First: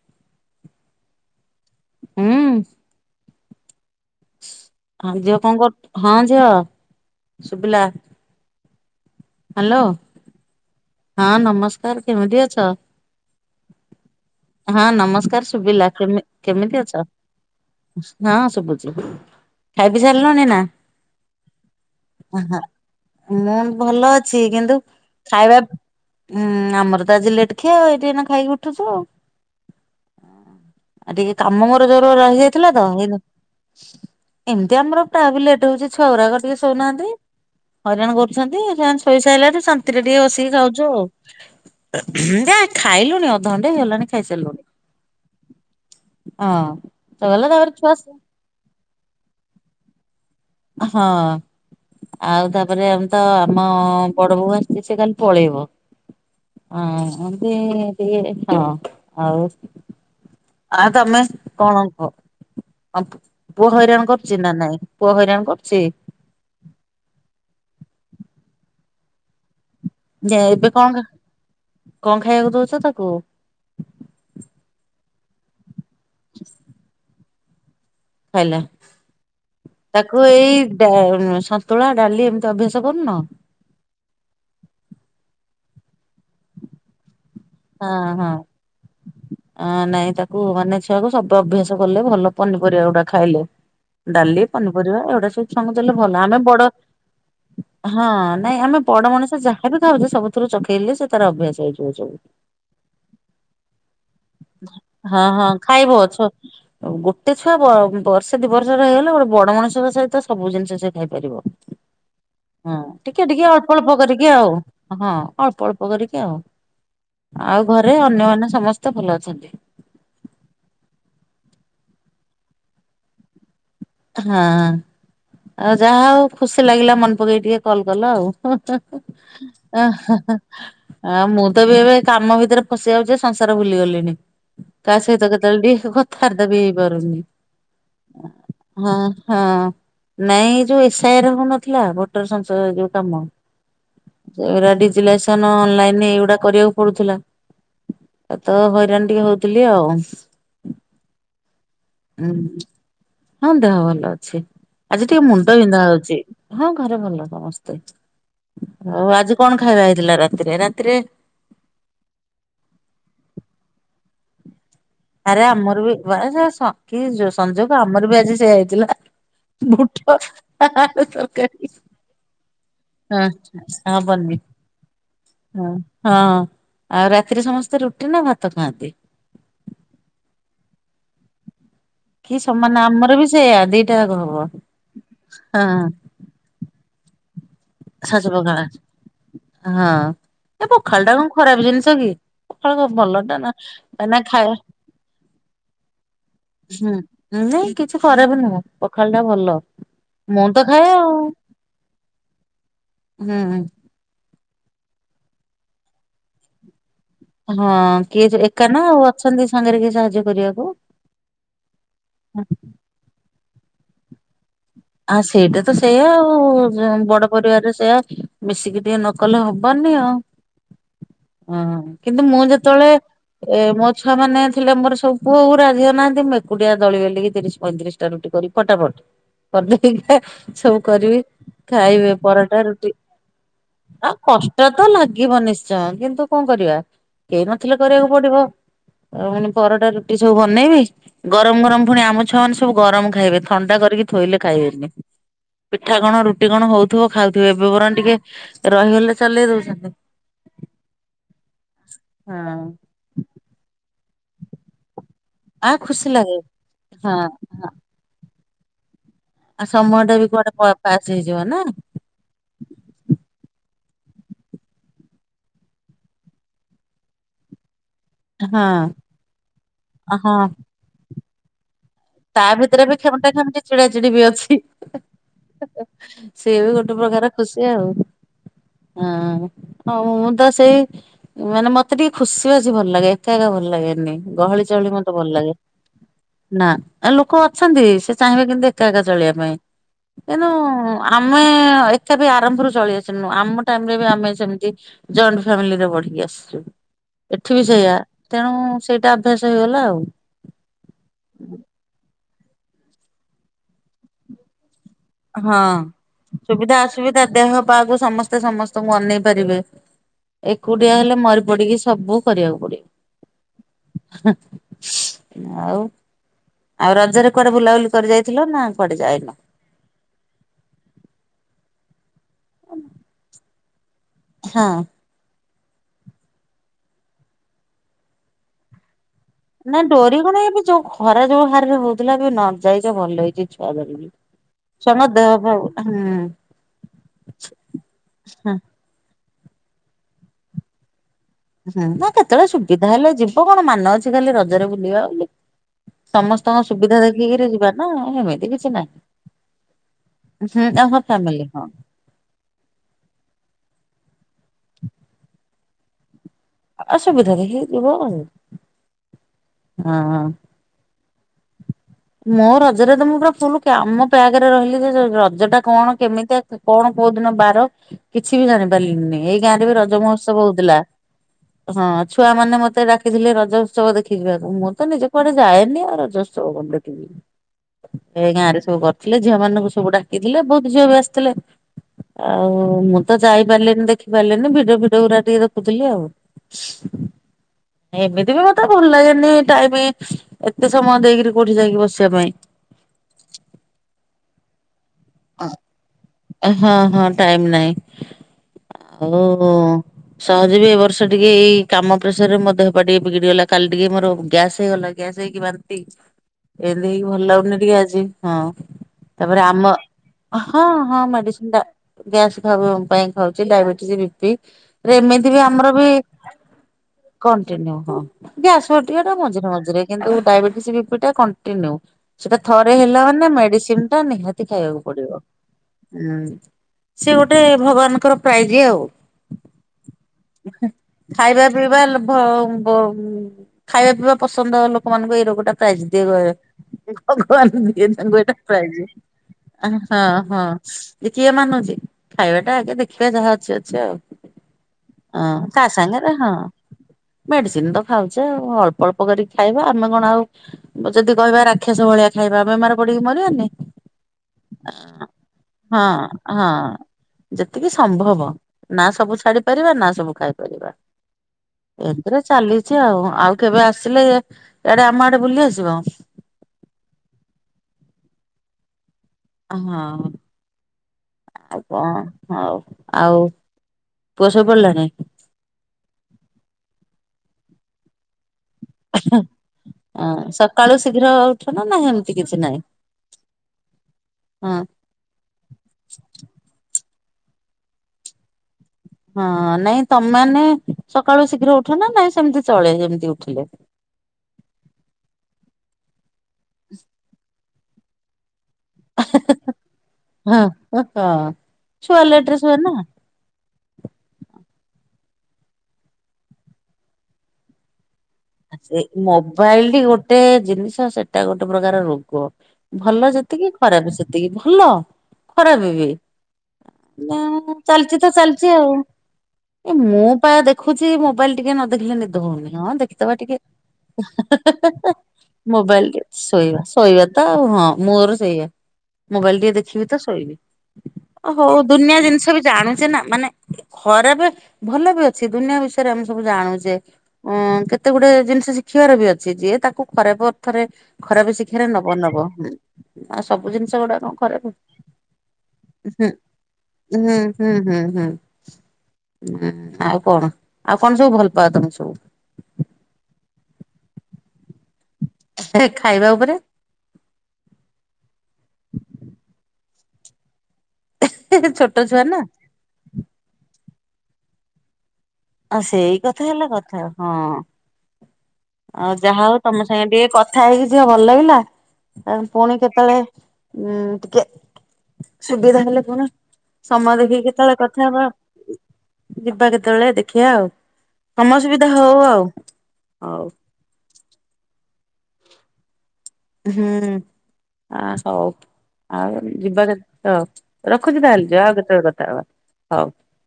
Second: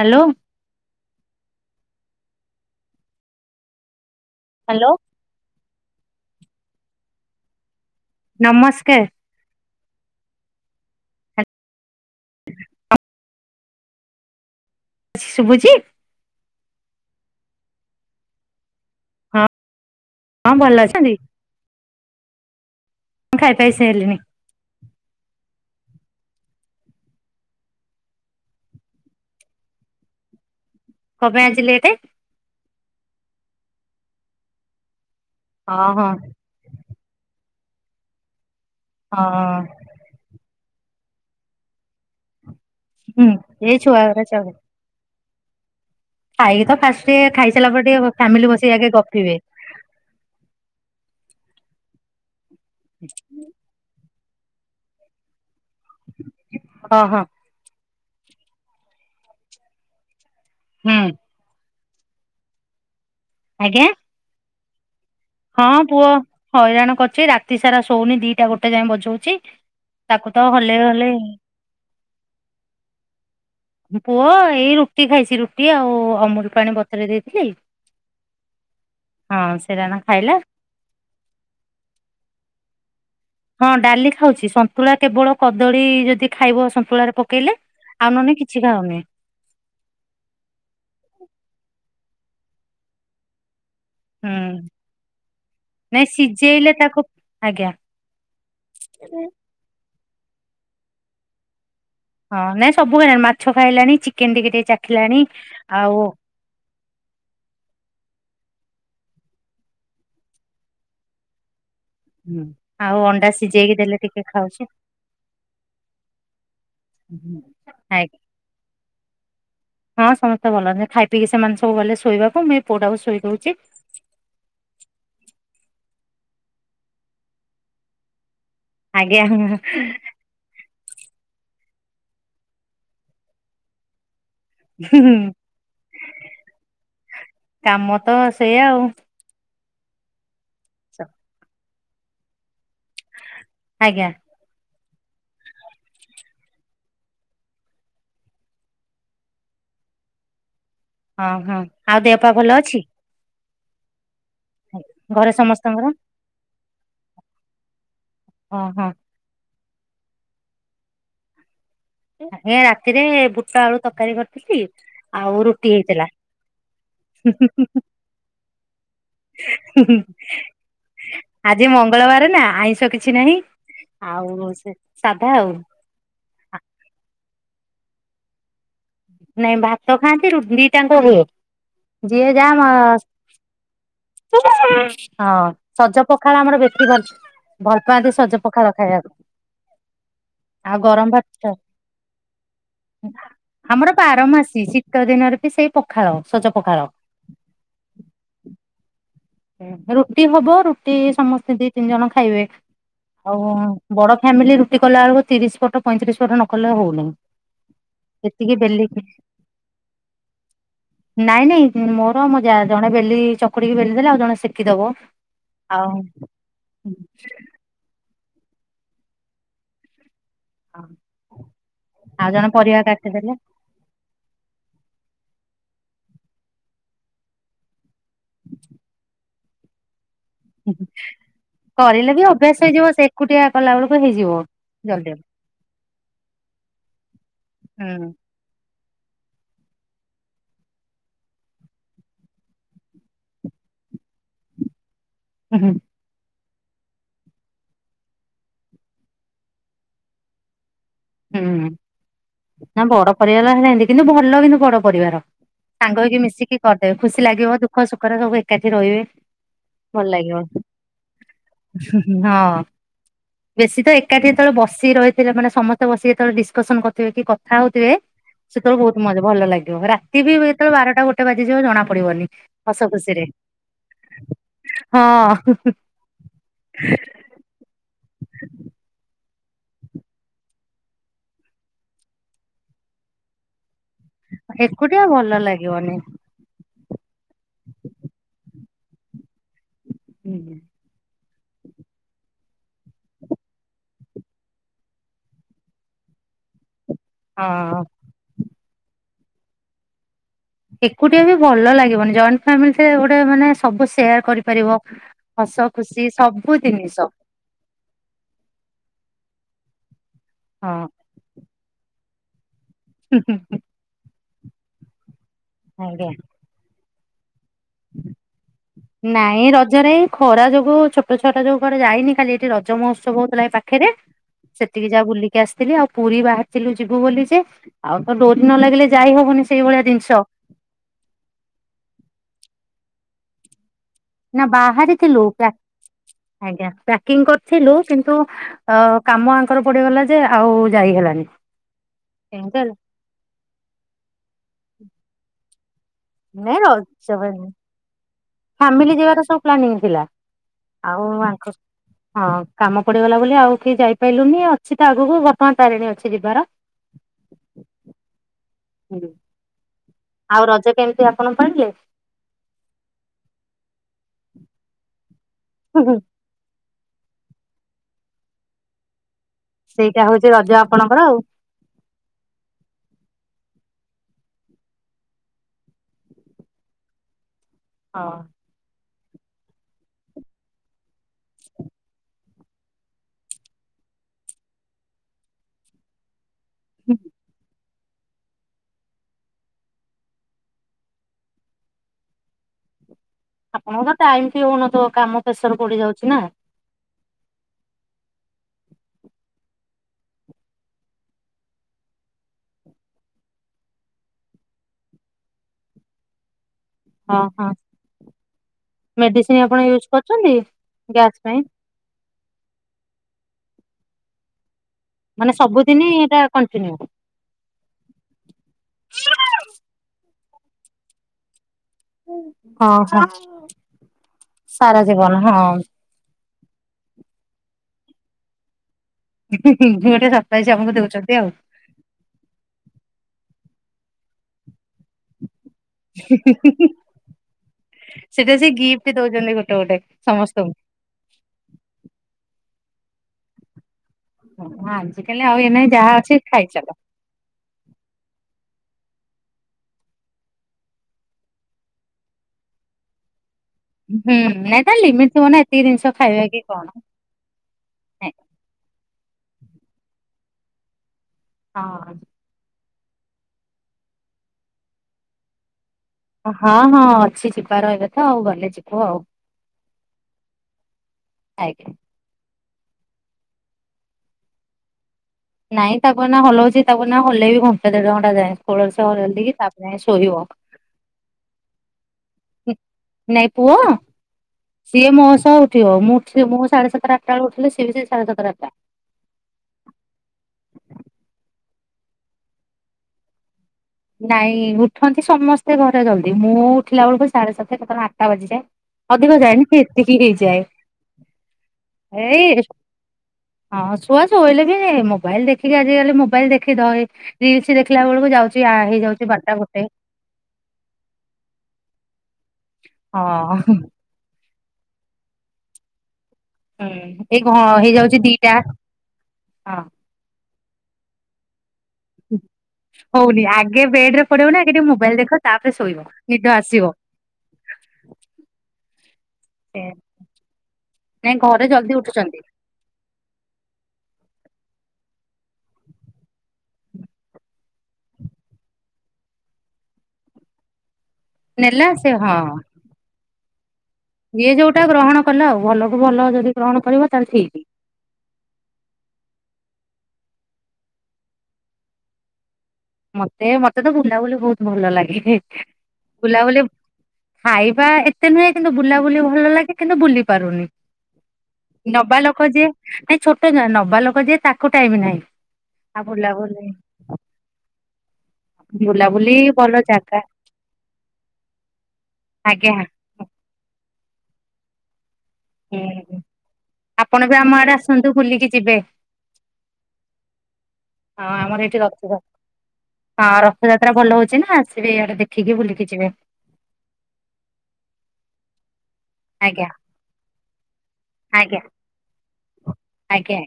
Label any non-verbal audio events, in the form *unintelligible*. Hello. ହୁଁ। ହଁ ଝିଅ କଣ କରୁୁ ହଁ ଝିଅ ଶୁଭିଲା। ନମସ୍କାର। ହ୍ୟାଲୋ। ହଁ ନମସ୍କାର କେମିତି ଅଛ? ହଁ ନମସ୍କାର ଶୁଭୁଛି ଶୁଭିଲା କେ କେମିତି ଅଛ ହଁ ଶୁଭୁଛି। ହଁ ଖାଇ ପି ସାରିଲଣି ହଁ ନା ଭଲ ଅଛନ୍ତି ଅ ହଁ କଣ ଖାଇ ମୁଁ ପାଇ ଭଲ ସାରିଲିଣି ଅଛି କିନ୍ତୁ ଖାଇବା ଆମର ତ ଆଜି ଲେଟ୍ ଖିଆ ଏଇଠି ଏନା ଖାଇକି ଉଠୁଛୁ ଆଉ। ଆଉ କଣ ଟିକେ ପାଇଁ ଆଜି କାମ ମୋର ଲେଟ୍? ଜୋରରେ ରହିଯାଇଥିଲାତ ଏଇନୁ ଏମତି ଆମର ଟାବିଲେ ହଁ ଉଠଉଛି ହଁ ଛୁଆ ଗୁଡାକ ଟିକେ ଶୋଉନାହାନ୍ତି। ହଇରାଣ କରୁଛନ୍ତି। ଏଇନା ଶୋଇସାରିଲା ଠୁ ହଁ ଶାନ୍ତିରେ ଟିକେ ବସିକି ଖାଉଛୁ ଆଉ। ହୁଁ ଖାଇଲୁଣି ଅଧଘଣ୍ଟେ ଏଇ ଛୁଆ ହେଇଗଲାଣି, ଗୁରା ସବୁ ଖାଇସାରିଲୁଣି। ହଁ ଖାଇକି ତ ଫାଷ୍ଟ ସରିଗଲା ତାପରେ ଖାଇସାରିଲା ପରେ ଛୁଆ ଟିକେ ସ ଫାମିଲି ବସିକି ଆଗ ଗପିବେ। ହଁ ଆଉ ତାପରେ ଆମ୍ ତ ଆମ ବଡ ବୋଉ ଆସଛି, ସେ କାଲି ପଳେଇବ ହଁ। କେ ଏମିତି ଇଏ ହଁ, ଆଉ ଆଉ ହୁଁ ତମେ କଣ କୁହ? ପୁଅ ଆଜ୍ଞା ହଇରାଣ କରୁଛି ନା ନାହିଁ। ପୁଅ ହଇରାଣ ହଁ କରୁଛି? ପୁଅ ହଇରାଣ କରିୁଛି ରାତି ସାରା ଶୋଉନି ଦିଟା ଗୋଟେ ଯାଏ ବଜଉଛି। ତାକୁ ତ ଯେ ଏବେ ହଲେଇ କଣ ହଲେଇ କଣ ଖାଇବାକୁ ଦଉଛ ତାକୁ? ପୁଅ ଏଇ ରୁଟି ଖାଇଛି ରୁଟି ଆଉ ଅମୁଲ ପାଣି ବତୁରୁ ଦେଇଥିଲି। ଖାଇଲା ହଁ ସେରାନା ତାକୁ ଖାଇଲା ଏଇ ସନ୍ତୁଳା ଡାଲି ଏମିତି ଅଭ୍ୟାସ କରୁନ? ହଁ ଡାଲି ଖାଉଛି ସନ୍ତୁଳା କେବଳ କଦଳୀ ଯଦି ଖାଇବ ସନ୍ତୁଳାରେ ପକେଇଲେ। ହଁ ଆଉ ହଁ। ନହେଲେ କିଛି ଖାଉନି ଅ ନାଇଁ ତାକୁ ମାନେ ଛୁଆକୁ ସବୁ ଅଭ୍ୟାସ କଲେ ଭଲ ପନିପରିବା ଗୁଡା ଖାଇଲେ। ହୁଁ ଡାଲି ପନିପରିବା ଏଗୁଡା ସବୁ ସାଙ୍ଗୁ ଦେଲେ ନାଇଁ ଭଲ ଆମେ ସିଝେଇଲେ ବଡ। ତାକୁ ଆଜ୍ଞା। ହଁ ନାଇଁ ଆମେ ବଡ ମଣିଷ ଯାହା ବି ଥାଉଛ ସବୁଥିରୁ ଚଖେଇଲେ ସେ ତାର ଅଭ୍ୟାସ ହେଇଯିବ ସବୁ। ହଁ ନାଇଁ ସବୁ କଲାଣି ମାଛ ଖାଇଲାଣି ଚିକେନ ଟିକେ ଟିକେ ଚାଖିଲାଣି ଆଉ। ହଉ। ଗୋଟେ ଛୁଆ ବର୍ଷେ ଦି ବର୍ଷର ହେଇଗଲା ଗୋଟେ ବଡ ମଣିଷ ସହିତ ସବୁ ଜିନିଷ ସେ ଖାଇପାରିବ। ହଁ ଆଉ ଟିକେ ଅଣ୍ଡା ଟିକେ ଅଳ୍ପ ସିଝେଇକି ଅଳ୍ପ ଦେଲେ ଟିକେ କରିକି ଆଉ। ଖାଉଛି ହଁ ଅଳ୍ପ ଅଳ୍ପ କରିକି ଆଉ ଆଉ ଘରେ ଆଜ୍ଞା। ଅନ୍ୟମାନେ ସମସ୍ତେ ଭଲ ଅଛନ୍ତି। ହଁ ସମସ୍ତେ ଭଲ ଖାଇ ପିକି ସେମାନେ ସବୁ ଗଲେ ଶୋଇବାକୁ ମୁଇଁ ପୁଅଟାକୁ ଶୋଇ ଦଉଛି। ହଁ ଆଉ ଯାହା ହଉ ଖୁସି ଲାଗିଲା ମନେ ପକେଇକ ଟିକେ କଲ୍ କଲ ଆଉ। ଆଜ୍ଞା। ଅ ଆ ମୁଁ ତ ବି ଏବେ କାମ ଭିତରେ ଫସି ଯାଉଛି ସଂସାର ଭୁଲି ଗଲିଣି। ତା ସହିତ କେତେବେଳେ ଟିକେ କଥାବାର୍ତ୍ତା ବି ହେଇପାରୁନି। କାମ। ତ ସେଇଆ। ଆଉ। ହଁ ହଁ ନାଇଁ ଯୋଉ ଏସ୍ଆଇ ଆର ହଉନଥିଲା ଭୋଟର ସଂସଦ ଯୋଉ କାମ ଆଜ୍ଞା ସେ ଡିଜିଲେସନ ଅନାଇନ ଏଇଗୁଡା କରିବାକୁ ପଡୁଥିଲା। ଏ ତ ହଇରାଣ ଟିକେ ହଉଥିଲି ଆଉ। ହଁ ହଁ। ଆଉ ଦେହ ପା ହୁଁ ଭଲ ଅଛି ହଁ ଦେହ ଭଲ ଅଛି। ଆଜି ଟିକେ ଘରେ ମୁଣ୍ଡ ବିନ୍ଧା ସମସ୍ତଙ୍କର ହଉଛି ହଁ ଘରେ ଭଲ ସମସ୍ତେ। ହଁ ହଁ। ଆଉ ଆଜି କଣ ଖାଇବା ହେଇଥିଲା ରାତିରେ ରାତିରେ। ଆଜ୍ଞା ରାତିରେ ବୁଟ ଆଳୁ ତରକାରୀ କରିଥିଲି। ଆରେ ଆଉ ରୁଟି ଆମର ବି ହେଇଥିଲା। କି ସଂଯୋଗ ଆମର ବି ଆଜି ସେଆ ହେଇଥିଲା। ବଟ ଆଳୁ ଆଜି ତରକାରୀ। ମଙ୍ଗଳବାର ନା ଆଇଁଷ କିଛି ହଁ ନାହିଁ ହଁ ପନିର ଆଉ ସେ ସାଧା ଆଉ। ହଁ ହଁ ଆଉ ରାତିରେ ସମସ୍ତେ ରୁଟି ନା ଭାତ ଖାଆନ୍ତି? ନାଇଁ ଭାତ ଖାଆନ୍ତି ରୁ ଦିଟାଙ୍କ ହୁଏ। ଯିଏ କି ଯାମ୍ ସମାନ ଆମର ବି ସେଇଆ ଦିଟା ଯାକ ହବ ହଁ ହଁ ସଜ। ପଖାଳ ଆମର ବେଶୀ କରିଛ ଭଲ ପାଆନ୍ତି ସଜ ପଖାଳ ଖାଇବାକୁ। ହଁ ଏ ଆଉ ପଖାଳ ଗରମ ଟା କଣ ଭାତ ଖରାପ ଜିନିଷ କି ପଖାଳ ଭଲ ଟା ନା। ଆମର କାହିଁକିନା ଖାଇବା ବାରମାସୀ ଶୀତ ଦିନରେ ବି ସେଇ ପଖାଳ ସଜ ପଖାଳ। ହୁଁ। ନାଇଁ କିଛି ଖରାପ ବି ନୁହଁ। ପଖାଳ ଟା ଭଲ, ରୁଟି ହବ ମୁଁ ତ ଖାଏ ରୁଟି ଆଉ। ସମସ୍ତେ ଦି ତିନି ଜଣ ଖାଇବେ ଆଉ ହୁଁ। ବଡ ଫ୍ୟାମିଲି ରୁଟି କଲା ବେଳକୁ ତିରିଶ ପଟ ପଇଁତିରିଶ ପଟ ନ କଲେ ହଉନାହିଁ। ହଁ କିଏ ଯେ ଏକା ନା ଆଉ ଅଛନ୍ତି ସାଙ୍ଗରେ କିଏ ସାହାଯ୍ୟ କରିବାକୁ? ନାଇଁ ନାଇଁ ମୋର ମୋ ଜା ଜଣେ ବେଲି ଚକୁଡିକି ବେଲି ଦେଲା ଆଉ ଜଣେ ସେ ଆ ସେଇଟା ତ ସେଇଆ ଆଉ ଯା ବଡ ପରିବାରରେ ସେଇଆ। ମିଶିକି ଟିକେ ନକଲେ ହବନି ଆଉ। କିନ୍ତୁ ଆଉ ମୁଁ ଜଣେ ପରିବା ଯେତେବେଳେ କାଟିଦେଲେ ଏ ମୋ ଛୁଆ ମାନେ ଥିଲେ ମୋର ସବୁ ପୁଅ ଉରା ଝିଅ ନାହାନ୍ତି। ମୁଁ ଏକୁଟିଆ ଦଳି ବେଲିକି ତିରିଶ ପଇଁତିରିଶ ଟା ରୁଟି କରି ଫଟାଫଟ। *unintelligible* କି ହେ ସବୁ କରିବି। ଖାଇବେ କରିଲେ ବି ପରଟା, ଅଭ୍ୟାସ ହେଇଯିବ ରୁଟି ସେ ଏକୁଟିଆ କଲା ବେଳକୁ ନା ହେଇଯିବ କଷ୍ଟ ତ ଜଲଦି ଲାଗିବ ନିଶ୍ଚୟ। କିନ୍ତୁ କଣ କରିବା କେହି ନଥିଲେ କରିବାକୁ ହୁଁ ପଡ଼ିବ। ଆଉ ମୁଁ ଏଇନେ ପରଟା, ରୁଟି ସବୁ ବନେଇବି। ଗରମ ଗରମ ପୁଣି ଆମ ଛୁଆ ମାନେ ସବୁ ଗରମ ଖାଇବେ। ଥଣ୍ଡା କରିକି ଥୋଇଲେ ଖାଇବେନି। ଉଁ, ହୁଁ। ଠା କଣ ରୁଟି କଣ ହଉଥୁବ ଖାଉଥିବେ। ଏବେ ବରଂ ଟିକେ ରହିଗଲେ ଚଲେଇ ଦଉଛନ୍ତି। *inaudible* ହୁଁ, ହଁ ନା ବଡ଼ ପରିବାର ହେଲେ ହେନ୍ତି। କିନ୍ତୁ ଭଲ କିନ୍ତୁ ବଡ଼ ପରିବାର। ଆଉ ସାଙ୍ଗ ଖୁସି ହେଇକି ଲାଗେ ମିଶିକି କରିଦେବେ ହଁ ଖୁସି ଲାଗିବ। ହଁ। ଦୁଃଖ ସୁଖରେ ସବୁ ଏକାଠି ରହିବେ। ଆଉ ଭଲ ସମୟ ଟା ବି ଲାଗିବ କୁଆଡ଼େ ପ-ପାସ୍ ହେଇଯିବ ନା। ହଁ ବେଶୀ ତ ଏକାଠି ଯେତଳେ ବସି ରହିଥିଲେ ମାନେ ସମସ୍ ତ ବସିକ ଯେତେବେଳେ ଡିସ୍କସନ୍ କରୁଥିବେ କି କଥା ହଉଥିବେ। ହଁ। ସେତେବେଳେ ବହୁତ ମଜା ଭଲ ଲାଗିବ। ରାତି ବି ହଁ ଯେତେବେଳେ ବାରଟା ଗୋଟେ ବାଜିଯିବ ଜଣା ପଡିବନି। ତା ହସ ଭିତରେ ବି ଖୁସିରେ ଖେମୁଟା ଖେମଟି ଚିଡା ଚିଡି ବି ଅଛି। ହଁ ସିଏ ବି ଗୋଟେ ପ୍ରକାର ଖୁସି ଆଉ। ହଁ ହଁ ମୁଁ ତ ସେଇ ମାନେ ମୋତେ ଟିକେ ଖୁସି ବାସୀ ଭଲ ଲାଗେ। ଏକା ଏକା ଭଲ ଲାଗେନି। ଗହଳି ଚହଳି ଏକୁଟିଆ ମୋତେ ଭଲ ଲାଗେ। ଲାଗିବନି ନା ଏ ଲୋକ ଅଛନ୍ତି ସେ ଚାହିଁବେ କିନ୍ତୁ ଏକା ଏକା ଚଳିବା ପାଇଁ। କିନ୍ତୁ ଆମେ ଏକା ବି ଆରମ୍ଭରୁ ଚଳି ଆସିନୁ ଆମ ଟାଇମ୍ ରେ ବି ଆମେ ସେମତି ଜଏଣ୍ଟ ଫ୍ୟାମିଲିରେ ବଢ଼ିକି ଆସିଛୁ। ଏଠି ବି ହଁ। ସେଇୟା ତେଣୁ ସେଇଟା ଅଭ୍ୟାସ ହେଇଗଲା ଆଉ। ଏକୁଟିଆ ବି ଭଲ ଲାଗିବନି। ଜଏ ଫାମିଲି ସେ ଗୋଟେ ମାନେ ସବୁ ସେୟାର୍ କରିପାରିବ। ହସ ହଁ। ଖୁସି ସବୁ ସୁବିଧା ଜିନିଷ। ଅସୁବିଧା ଦେହ ପାଆକୁ ସମସ୍ତେ ସମସ୍ତଙ୍କୁ ଅନେଇ ପାରିବେ। ହଁ ଏକୁଟିଆ ହେଲେ ମରି ପାଡ଼ିକି ସବୁ କରିବାକୁ ପଡ଼ିବ। ହୁଁ, ହୁଁ, ହୁଁ। ହୁଁ ଆଜ୍ଞା। ଆଉ ରଜରେ କୁଆଡ଼େ ବୁଲାବୁଲି କରି ଯାଇଥିଲ ନା କୁଆଡ଼େ ଯାଇନ? ଏଇ ରଜରେ ଖରା ଯୋଗୁ ଛୋଟ ଛୁଆ ଟା ଯୋଉ କୁଆଡ଼େ ଯାଇନି। ଖାଲି ଏଇଠି ରଜ ମହୋତ୍ସବ ହଉଥୁଲା ଏ ପାଖରେ। ହଁ। ସେତିକି ଯା ବୁଲି କି ଆସିଥିଲି। ଆଉ ପୁରୀ ବାହାରିଥିଲୁ ଯିବୁ ବୋଲି ଯେ ଆଉ ତ ଡୋରୀ ନ ଲାଗିଲେ ଯାଇ ହବନି। ନା ସେଇଭଳିଆ ଜିନିଷ ଡୋରି କଣ ଏବେ ଯୋଉ ଖରା ଯୋଉ ହାର ରେ ହଉଥୁଲା ବି ନ ଯାଇଚ ଭଲ ହେଇଚି ଛୁଆ ଧରିକି। ନା ଛୁଆଙ୍କ ବାହାରିଥିଲୁ ଦେହ ପ୍ୟା ପା ହୁଁ ହୁଁ ଆଜ୍ଞା ପ୍ୟାକିଂ କରିଥିଲୁ। କିନ୍ତୁ ଅ, କାମ ଆଙ୍କର ପଡ଼ିଗଲା ଯେ ଆଉ ଯାଇ ହେଲାନି। ହଁ ନା କେତେଳେ ଏମିତି ହେଲା ସୁବିଧା ହେଲେ ଯିବ କଣ ମାନ ଅଛି ଖାଲି ରଜରେ ବୁଲିବା ବୋଲି। ସମସ୍ତଙ୍କ ସୁବିଧା ଦେଖିକିରି ଯିବା ନା ଏ ହେମି ଫାମିଲି ଯିବାର ସବୁ ପ୍ଲାନିଂ ଥିଲା, ହୁଁ ଆମ ଆଉ ଫ୍ୟାମିଲି ହଁ ଆଙ୍କର ହଁ କାମ ପଡ଼ିଗଲା ବୋଲି ଆଉ କିଏ ଯାଇପାଇଲୁନି। ଅଛି ତ ଆଗକୁ ଘଟଗାଁ ତାରିଣୀ ଅଛି ଯିବାର। ଆ, ସୁବିଧା ଦେଖିକି ଯିବ ଆଉ ହଁ, ହଁ। ଆଉ ରଜ କେମିତି ଆପଣ ପାଳିଲେ? ମୋ ରଜରେ ତ ମୁଁ ପୁରା ଫୁଲ କାମ ପ୍ୟାଗରେ ରହିଲି ଯେ ରଜ ଟା କଣ କେମିତି କଣ କୋଉ ଦିନ ବାର କିଛି ବି ଜାଣିପାରିଲିନି ଏଇ ଗାଁ ରେ ବି ସେଇଟା ରଜ ହଉଛି ମହୋତ୍ସବ ରଜ ହଉଥିଲା। ଆପଣଙ୍କର ଆଉ ହଁ ଛୁଆମାନେ ମତେ ଡ଼ାକିଥିଲେ ରଜ ଉତ୍ସବ ଦେଖିଯିବାକୁ ମୁଁ ତ ନିଜ କୁଆଡ଼େ ଯାଏନି ଆଉ ରଜ ଉତ୍ସବ କ ଦେଖି ଏ ହଁ ଗାଁ ରେ ସବୁ କରିଥିଲେ ଝିଅ ମାନଙ୍କୁ ସବୁ ଡ଼ାକିଥିଲେ ବହୁତ ଝିଅ ବି ଆସିଥିଲେ। ଆଉ ମୁଁ ତ ଯାଇପାରିଲିନି ଦେଖି ପାରିଲିନି ଭିଡ଼ିଓ ଫିଡ଼ିଓ ଗୁୁରା ଟିକେ ଦେଖୁଥିଲି ଆଉ। ହୁଁ। ଏମିତି ବି ମତେ ଭଲ ଲାଗେନି ଟାଇମ ଏତେ ସମୟ ଦେଇକିରି କୋଉଠି ଯାଇକି ବସିବା ପାଇଁ। ଆପଣଙ୍କୁ ତ ଟାଇମ ବି ହଉନଥିବ କାମ ପେସର ପଡ଼ି ଯାଉଛି ନା। ହଁ ହଁ ଟାଇମ୍ ନାହିଁ। ଆଉ ସହଜ ବି ଏ ବର୍ଷ ଟିକେ ଏଇ କାମ ପ୍ରେସରରେ ମୋ ଦେହ ପା ଟିକେ ବିଗିଡି ଗଲା କାଲି ଟିକେ ମୋର ଗ୍ୟାସ ହେଇଗଲା। ଗ୍ୟାସ ହେଇକି ବାନ୍ତି, ଏମିତି ହେଇକି ହଁ ଭଲ ହଁ ଲାଗୁନି ଟିକେ ଆଜି ହଁ। ମେଡିସିନ ତାପରେ ଆପଣ ଆମ ୟୁଜ କରୁଛନ୍ତି ହଁ ହଁ ଗ୍ୟାସ୍ ପାଇଁ? ମେଡିସିନ୍ ଟା ଗ୍ୟାସ୍ *unintelligible* ପାଇଁ ଖାଉଚି ଡାଇବେଟିସ ବି ପି ଏମିତି ମାନେ ବି ଆମର ସବୁଦିନ ବି ଏଇଟା କଣ୍ଟିନ୍ୟୁ କଣ୍ଟିନ୍ୟୁ ହଁ ଗ୍ୟାସ ବଟିକାଟା ମଝିରେ ମଝିରେ କିନ୍ତୁ ଡଇବେଟିିସ ବିପିଟା କଣ୍ଟିନ୍ୟୁ। ସେଟା ହଁ ଥରେ ହଁ। ହେଲା ମାନେ ମେଡିସିନ ଟା ନିହାତି ଖାଇବାକୁ ସାରା ଜୀବନ ପଡିବ। ହଁ ହୁଁ ସିଏ ଗୋଟେ ଭଗବାନଙ୍କର ପ୍ରାଇଜି ଆଉ। ହିଁ ହିଁ ହିଁ ଇଏ ଗୋଟେ ସପ୍ରାଇଜ ଆମକୁ ଦଉଛନ୍ତି ଆଉ। ପଇବା ଭ ବ ଖାଇବା ପିଇବା ପସନ୍ଦ ଲୋକମାନଙ୍କୁ ଏଇ ରୋଗଟା ପ୍ରାଇସ ଦେବେ ଭଗବାନଙ୍କ ଏଇ ସେଟା ଜିନିଷଟା ସେ ପ୍ରାଇଛି। ଗିଫ୍ଟ ଦଉଛନ୍ତି ଗୋଟେ ଗୋଟେ ହଁ ହଁ ସମସ୍ତଙ୍କୁ ଯେ କିଏ ମାନୁଛି ଖାଇବାଟା ଆଗେ ଦେଖ ଦେଖିଆ ଯାହା ଅଛି ଅଛି ଆଉ ହଁ ଅ ଆଜିକାଲି ଆଉ ଏଇନା ତା ଯାହା ସାଙ୍ଗରେ ଅଛି ହଁ। ଖାଇଚାଲ। ମେଡ଼ିସିନ ତ ଖାଉଛେ ଆଉ ଅଳ୍ପ ଅଳ୍ପ କରିକି ଖାଇବା ଆମେ କଣ ଆଉ ଯଦି କହିବା ରାକ୍ଷସ ଭଳିଆ ଖାଇବା ବେମାର ପଡ଼ିକି ମରିବାନି? ହୁଁ ନାଇଁ ତା ଲିମିଟ ଥିବ ନା ଏତିକି ହଁ ଜିନିଷ ଖାଇବା ହଁ। କି କଣ? ଯେତିକି ନାଇଁ ସମ୍ଭବ ନା ସବୁ ଛାଡି ପାରିବା ନା ସବୁ ଖାଇପାରିବା। ହଁ। ଏମିତିରେ ଚାଲିଛି ଆଉ ଆଉ କେବେ ଆସିଲେ ଏ ଆଡେ ଆମ ଆଡେ ବୁଲି ଆସିବ? ହଁ ହଁ ଅଛି ଯିବାର ଏବେତ ଆଉ ଗଲେ ଯିବା ଆଉ। ହଁ ଆଉ ଆଜ୍ଞା। ଙ୍କ। ହଉ ଆଉ ପୁଅ ସୋଇପଇଲାଣି? ନାଇଁ ତାକୁ ଏଇନା ହଉଛି ତାକୁ ଏଇନା ହଲେ ବି ଘଣ୍ଟା ଦେଢ ଘଣ୍ଟା ଯାଏ। *unintelligible* ତାପରେ ଯାଇକି ଶୋଇିବ। ହଁ ସକାଳୁ ଶୀଘ୍ର ଉଠ ନା ନା ସେମିତି କିଛି ହୁଁ ନାହିଁ? ନାଇଁ ପୁଅ? ହଁ ସିଏ ମୋ ସହ ଉଠିବ ମୁଁ ଉଠି ମୁଁ ସାଢେ ସାତ ଆଠା ବେଳେ ଉଠିଲେ ସେ ବି ସେ ସାଢେ ସାତଟା ଆଠଟା। ହଁ ନାଇଁ ତମମାନେ ସକାଳୁ ଶୀଘ୍ର ଉଠ ନା ନାଇଁ ସେମିତି ଚଳେ ଯେମିତି ଉଠିଲେ? ନାଇଁ ଉଠନ୍ତି ସମସ୍ତେ ଘରେ ଜଲ୍ଦି ମୁଁ ଉଠିଲା ବେଳକୁ ସାଢେ ସାତଟା କେତେବେଳେ ଆଠଟା ବାଜିଯାଏ। ଅଧିକ ଯାଏନି ସେ ଏତିକି ହେଇଯାଏ। ହଁ ହଁ ଛୁଆ ଲେଟରେ ଏଇ ଶୁଏ ନା। ହଁ ଛୁଆ ଶୋଇଲେ ବି ମୋବାଇଲ ଦେଖିକି ଆଜିକାଲି ମୋବାଇଲ ଦେଖି ଦହି। ରିଲସ ଦେଖିଲା ବେଳକୁ ଯାଉଛି। ଆ ଆଛା ଏ ହେଇଯାଉଛି ବାରଟା ମୋବାଇଲ ଗୋଟେ ଗୋଟେ ଜିନିଷ ସେଟା ଗୋଟେ ପ୍ରକାର ରୋଗ ଭଲ ହଁ ଯେତିକି ହୁଁ ଖରାପ ସେତିକି ତିକି ଭଲ ଖରାପ ବି ଏଇ ଘ ମାନେ ହେଇଯାଉଛି ଚାଲିଚ ତ ଦିଟା ଚାଲିଚ ଆଉ ହଁ। ଏ ମୁଁ ମୁଁ ପା ଦେଖୁଛି ମୋବାଇଲ ଟିକେ ନ ଦେଖିଲେ ନିଦ ହଉନି ହଁ ଦେଖି ତ ବା ହଉନି ଟିକେ ଆଗେ ବେଡ ରେ ପଡିବ ନା ଆଗେ ଟିକେ ମୋବାଇଲ ଦେଖ ତାପରେ ଶୋଇବ ମୋବାଇଲ ଟେ ନିଦ ଶୋଇବା ଆସିବ। ଶୋଇବା ତ ଆଉ ହଁ ମୋର ସେଇଆ ମୋବାଇଲ ଟିକେ ଦେଖିବି ତ ଶୋଇବି ନାଇଁ ଓ ଘରେ ହଉ ଜଲ୍ଦି ଦୁନିଆ ଉଠୁଛନ୍ତି ଜିନିଷ ବି ଜାଣୁଛେ ନା ମାନେ ଖରାପ ଭଲ ବି ଅଛି ଦୁନିଆ ବିଷୟରେ ଆମେ ସବୁ ଜାଣୁଛେ ହଁ କେ କେତେଗୁଡେ ଜିନିଷ ଶିଖିବାର ବି ଅଛି। ଯିଏ ତାକୁ ଖରାପ ଅର୍ଥରେ ଖରାପ ଶିକ୍ଷାରେ ନେଲା ସେ ନବ ନବ। ହଁ ଆଉ ସବୁ ଜିନିଷ ଗୁଡା କଣ ଯିଏ ଖରାପେ। ଯୋଉଟା ଗ୍ରହଣ କଲା ଆଉ ଭଲକୁ ଭଲ ହୁଁ ଯଦି ଗ୍ରହଣ କରିବ ତାହେଲେ ହୁଁ ଠିକ। ହୁଁ ହୁଁ ହୁଁ। ହୁଁ ଆଉ କଣ? ଆଉ କଣ ସବୁ ଭଲ ପାଆ ତମେ ସବୁ? ମତେ ମତେ ତ ବୁଲାବୁଲି ବହୁତ ଭଲ ଲାଗେ। ଖାଇବା ଉପରେ ବୁଲାବୁଲି ଖାଇବା ଏତେ ନୁହେଁ। କିନ୍ତୁ ବୁଲାବୁଲି ଭଲ ଲାଗେ। କିନ୍ତୁ ବୁଲି ପାରୁନି। ଛୋଟ ନବା ଛୁଆ ନା ଲୋକ ଯିଏ ନାଇ ଛୋଟ ଯ ନବା ଲୋକ ଯିଏ ତାକୁ ଟାଇମି ନାହିଁ। ଆଉ ସେଇ କଥା ହେଲା କଥା ହଁ। ଆଉ ବୁଲାବୁଲି ଯାହା ହଉ ଭଲ ତମ ସାଙ୍ଗେ ଜାଗା ଟିକେ କଥା ହେଇକି ଝିଅ ଭଲ ଲାଗିଲା। ଆଜ୍ଞା ପୁଣି କେତେବେଳେ ଉଁ ଟିକେ ସୁବିଧା ହେଲେ ହୁଁ। ପୁଣି ସମୟ ଆପଣ ବି ଦେଖିକି ଆମ ଆଡେ କେତେବେଳେ କଥା ଆସନ୍ତୁ ହବା। ବୁଲିକି ଯିବେ ଯିବା କେତେବେଳେ ଦେଖ ହଁ ଆମର ଏଇଠି ରଥ ଟଣା ଆଉ ହଁ ହଉ ର ରଥଯାତ୍ରା ଭଲ ହଉଛି ନା ଆସିଲେ ଆଡେ ଦେଖିକି ବୁଲିକି ଯିବେ। ହୁଁ ଆ ହଉ। ଆ ଆଜ୍ଞା ଯିବା କେତୋ ରଖୁଛି ତାହେଲେ ଆଜ୍ଞା ଯା ଆଉ କେତେବେଳେ କଥା ହବା ହଉ। ଆଜ୍ଞା।